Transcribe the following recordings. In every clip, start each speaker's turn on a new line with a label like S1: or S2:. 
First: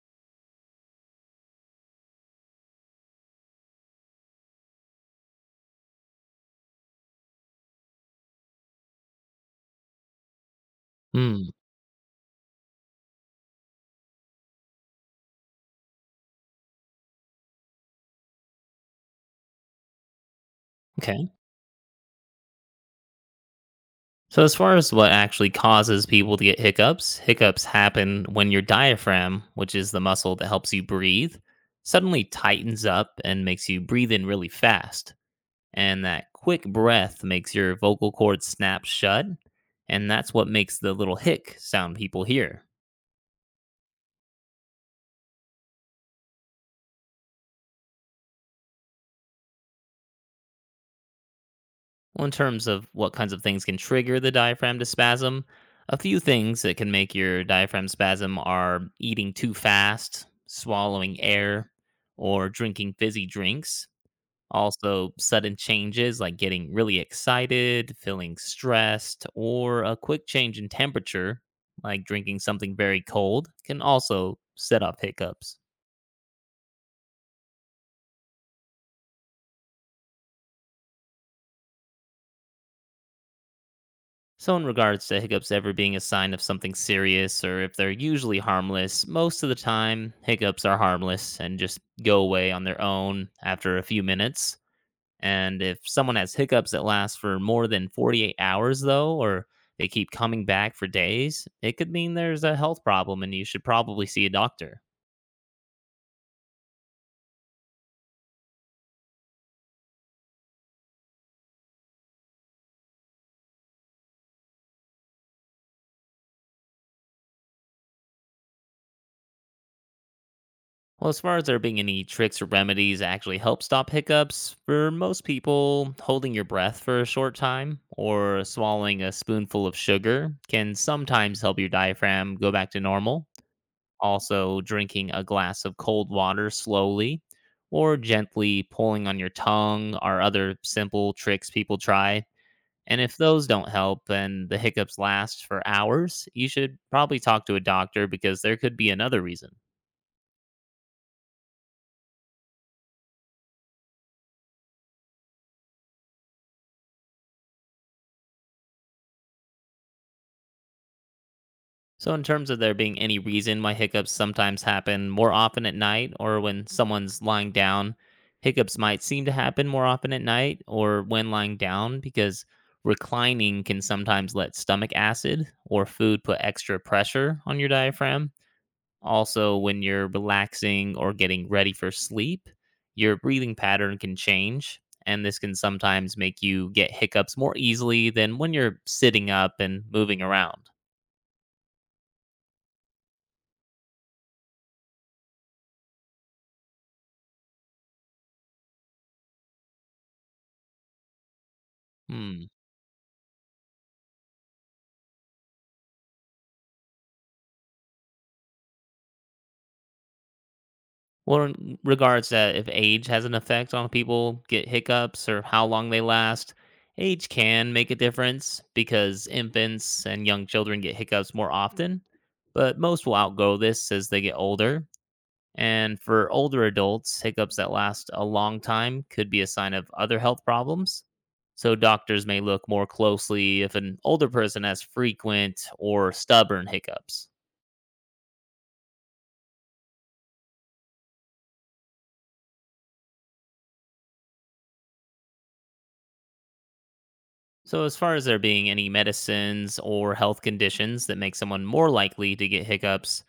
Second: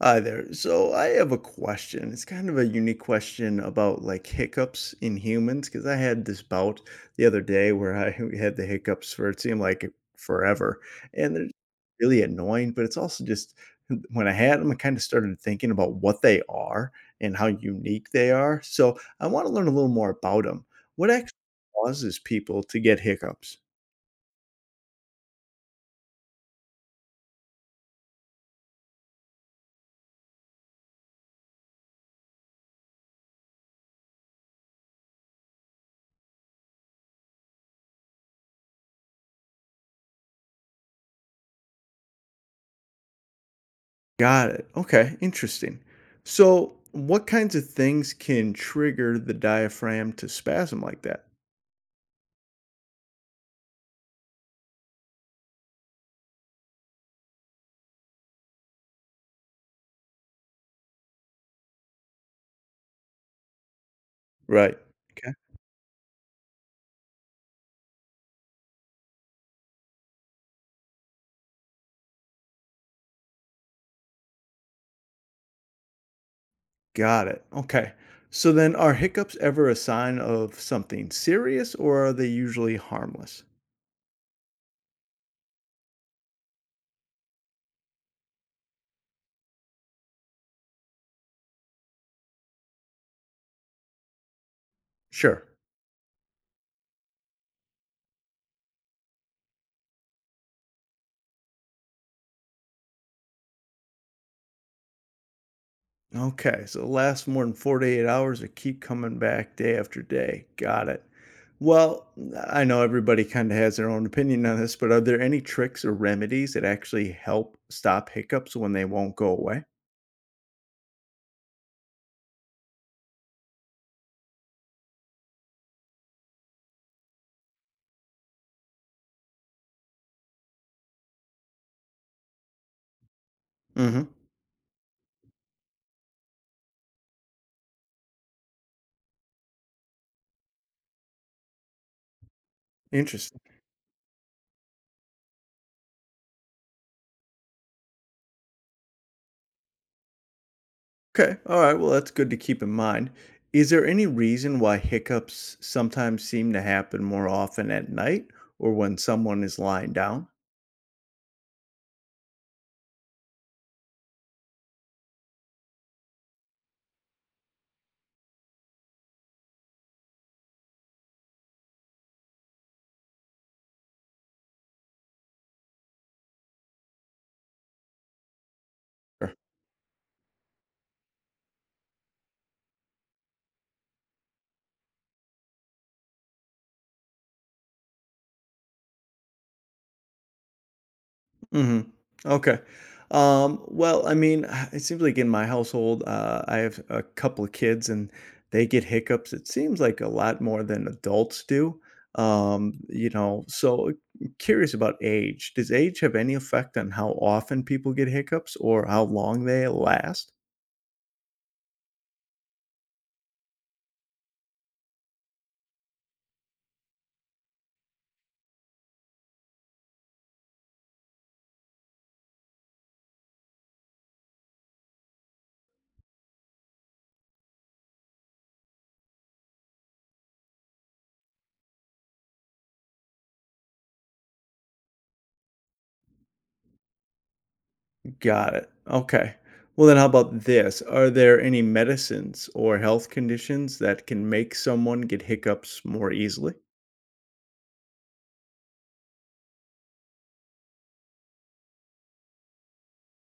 S1: Hi there. So I have a question. It's kind of a unique question about like hiccups in humans because I had this bout the other day where I had the hiccups for it seemed like forever, and they're
S2: Mm,
S1: really annoying. But it's also just when I had them, I kind of started thinking about what they are and how unique they are. So I want to learn a little more about them. What
S2: okay.
S1: actually causes people to get hiccups?
S2: So, as far as what actually causes people to get hiccups, hiccups happen when your diaphragm, which is the muscle that helps you breathe, suddenly tightens up and makes you breathe in really fast. And that quick breath makes your vocal cords snap shut. And that's what makes the little hic sound people hear.
S1: Got it. Okay, interesting. So, what kinds of things can trigger the diaphragm to spasm like that?
S2: Well, in terms of what kinds of things can trigger the diaphragm to spasm, a few things that can make your diaphragm spasm are eating too fast, swallowing air, or drinking fizzy drinks.
S1: Right.
S2: Also,
S1: Okay.
S2: sudden changes like getting really excited, feeling stressed, or a quick change in temperature, like drinking something very cold, can also set off hiccups.
S1: Got it. Okay. So then are hiccups ever a sign of something serious or are they usually harmless?
S2: So, in regards to hiccups ever being a sign of something serious or if they're usually harmless, most of the time hiccups are harmless and just go away on their own after a few minutes.
S1: Sure.
S2: And if someone has hiccups that last for more than 48 hours, though, or they keep coming back for days, it could mean there's a health problem and you should probably see a doctor.
S1: Okay. So last more than 48 hours or keep coming back day after day. Got it. Well, I know everybody kind of has their own opinion on this, but are there any tricks or remedies that actually help stop hiccups when they won't go away?
S2: Well, as far as there being any tricks or remedies that actually help stop hiccups, for most people, holding your breath for a short time or swallowing a spoonful of sugar can sometimes help your diaphragm go back to normal.
S1: Hmm.
S2: Also, drinking a glass of cold water slowly or gently pulling on your tongue are other simple tricks people try. And if
S1: Interesting.
S2: those don't help and the hiccups last for hours, you should probably talk to a doctor because there could be another reason.
S1: Okay. All right. Well, that's good to keep in mind. Is there any reason why hiccups sometimes seem to happen more often at night or when someone is lying down?
S2: So, in terms of there being any reason why hiccups sometimes happen more often at night or when someone's lying down, hiccups might seem to happen more often at night or when lying down because reclining can sometimes let stomach acid or food put extra pressure on your diaphragm. Also, when you're relaxing or getting ready for sleep, your breathing pattern can change. And this can sometimes make you get hiccups more easily than when you're sitting up and moving around.
S1: Hmm. Okay. Well, I mean, it seems like in my household, I have a couple of kids and they get hiccups. It seems like a lot more than adults do.
S2: Hmm.
S1: So curious about age. Does age have any effect on how often people get hiccups or how long they last?
S2: Well, in regards that if age has an effect on people get hiccups or how long they last, age can make a difference because infants and young children get hiccups more often, but most will outgrow this as they get older. And for older adults, hiccups that last a long time could be a sign of other health problems. So doctors may look more closely if an older person has frequent or stubborn hiccups.
S1: Got it. Okay. Well, then how about this? Are there any medicines or health conditions that can make someone get hiccups more easily?
S2: So, as far as there being any medicines or health conditions that make someone more likely to get hiccups,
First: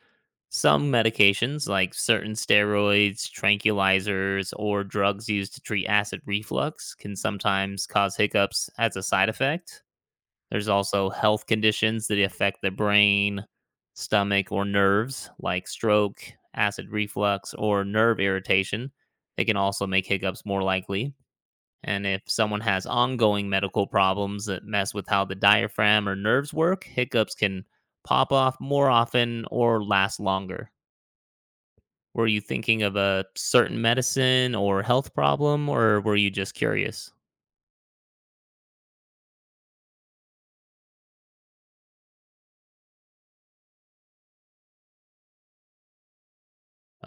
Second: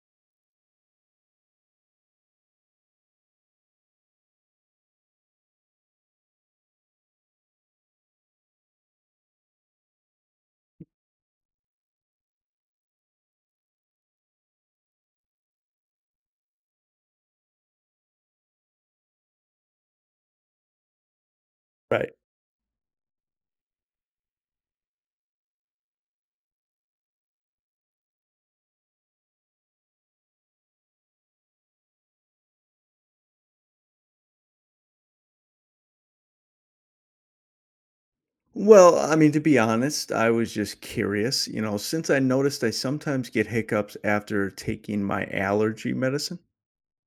S2: some medications, like certain steroids, tranquilizers, or drugs used to treat acid reflux, can sometimes cause hiccups as a side effect. There's also health conditions that affect the brain, stomach, or nerves, like stroke, acid reflux, or nerve irritation. They can also make hiccups more likely. And
S1: Right.
S2: if someone has ongoing medical problems that mess with how the diaphragm or nerves work, hiccups can pop off more often or last longer. Were you thinking of a certain medicine or health problem, or were you just curious?
S1: Well, I mean, to be honest, I was just curious, since I noticed I sometimes get hiccups after taking my allergy medicine.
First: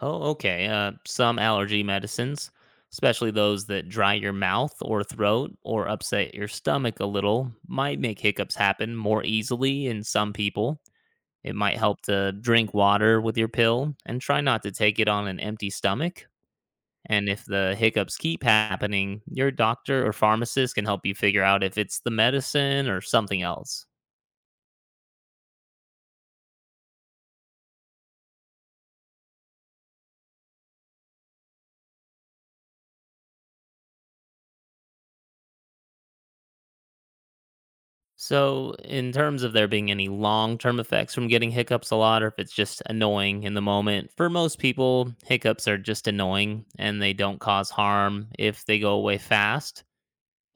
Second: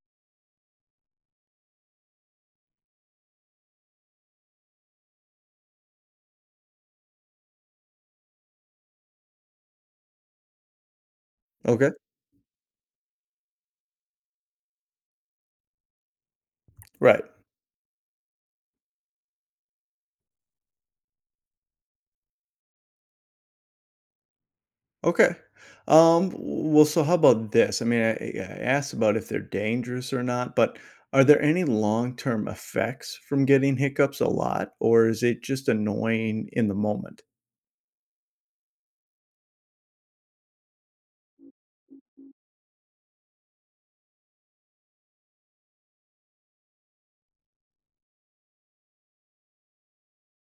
S2: Oh, okay. Some allergy medicines, especially those that dry your mouth or throat or upset your stomach a little, might make hiccups happen more easily in some people. It might
S1: Okay.
S2: help to drink water with your pill and try not to take it on an empty stomach.
S1: Right.
S2: And if the hiccups keep happening, your doctor or pharmacist can help you figure out if it's the medicine or something else.
S1: Okay. Um, well, so how about this? I mean, I asked about if they're dangerous or not, but are there any long-term effects from getting hiccups a lot, or is it just annoying in the moment?
S2: So, in terms of there being any long term effects from getting hiccups a lot, or if it's just annoying in the moment, for most people, hiccups are just annoying and they don't cause harm if they go away fast.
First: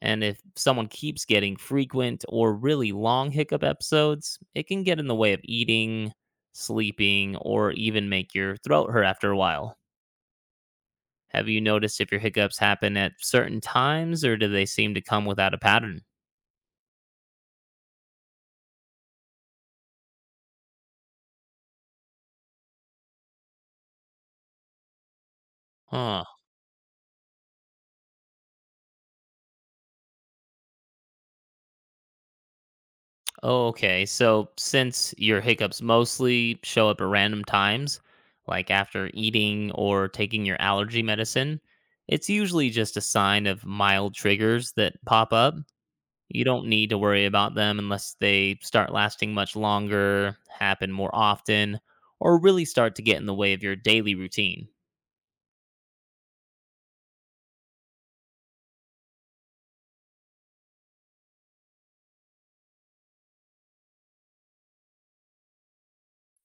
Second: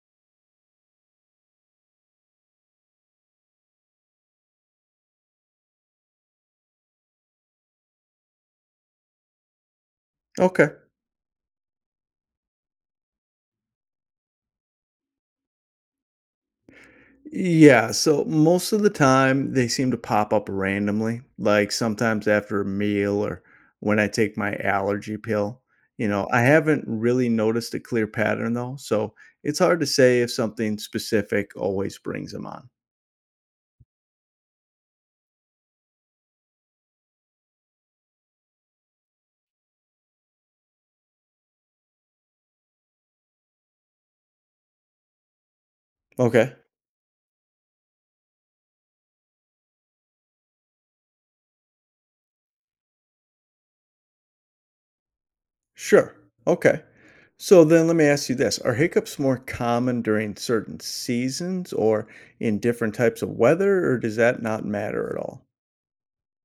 S2: And if someone keeps getting frequent or really long hiccup episodes, it can get in the way of eating, sleeping, or even make your throat hurt after a while.
S1: Okay.
S2: Have you noticed if your hiccups happen at certain times or do they seem to come without a pattern?
S1: Yeah, so most of the time they seem to pop up randomly, like sometimes after a meal or when I take my allergy pill. You
S2: Huh.
S1: know, I haven't really noticed a clear pattern though, so it's hard to say if something specific always brings them on.
S2: Okay. So, since your hiccups mostly show up at random times, like after eating or taking your allergy medicine, it's usually just a sign of mild triggers that pop up. You
S1: Okay.
S2: don't need to worry about them unless they start lasting much longer, happen more often, or really start to get in the way of your daily routine.
S1: Sure. Okay. So then let me ask you this. Are hiccups more common during certain seasons or in different types of weather, or does that not matter at all?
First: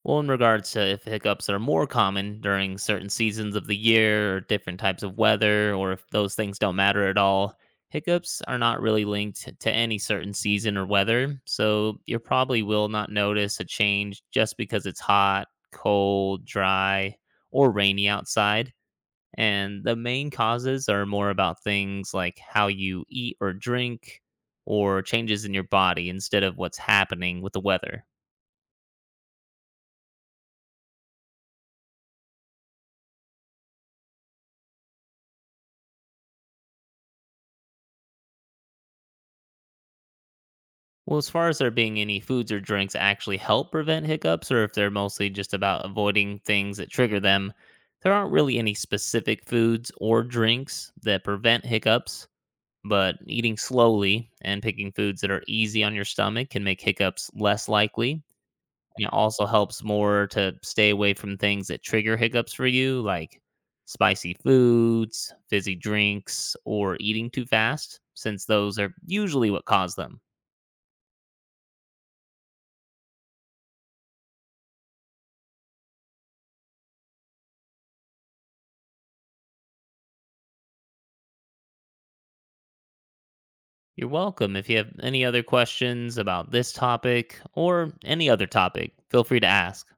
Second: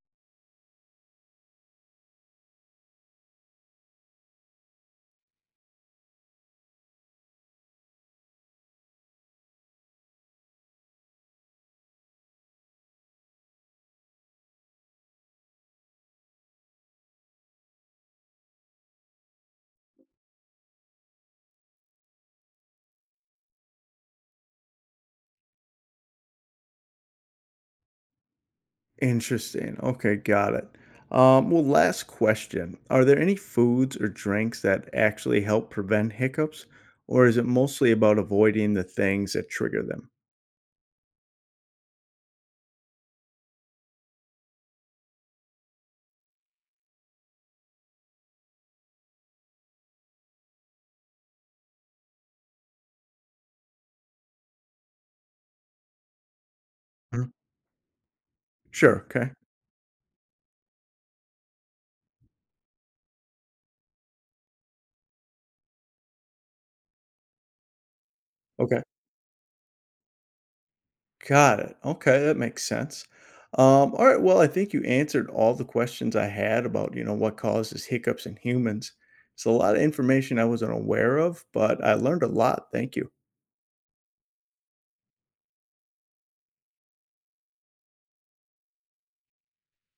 S2: Well, in regards to if hiccups are more common during certain seasons of the year or different types of weather, or if those things don't matter at all, hiccups are not really linked to any certain season or weather. So you probably will not notice a change just because it's hot, cold, dry, or rainy outside. And the main causes are more about things like how you eat or drink or changes in your body instead of what's happening with the weather.
S1: Interesting. Okay, got it. Well, last question. Are there any foods or drinks that actually help prevent hiccups, or is it mostly about avoiding the things that trigger them?
S2: Well, as far as there being any foods or drinks that actually help prevent hiccups or if they're mostly just about avoiding things that trigger them, there aren't really any specific foods or drinks that prevent hiccups, but eating slowly and picking foods that are easy on your stomach can make hiccups
S1: Mhm.
S2: less likely,
S1: Sure.
S2: and it
S1: Okay.
S2: also helps more to stay away from things that trigger hiccups for you, like spicy foods, fizzy drinks, or eating too fast, since those
S1: Okay.
S2: are usually what cause them.
S1: Got it. Okay, that makes sense. All right. Well, I think you answered all the questions I had about what causes hiccups in humans. It's a lot of information I wasn't aware of, but I learned a lot. Thank you.
S2: You're welcome. If you have any other questions about this topic or any other topic, feel free to ask.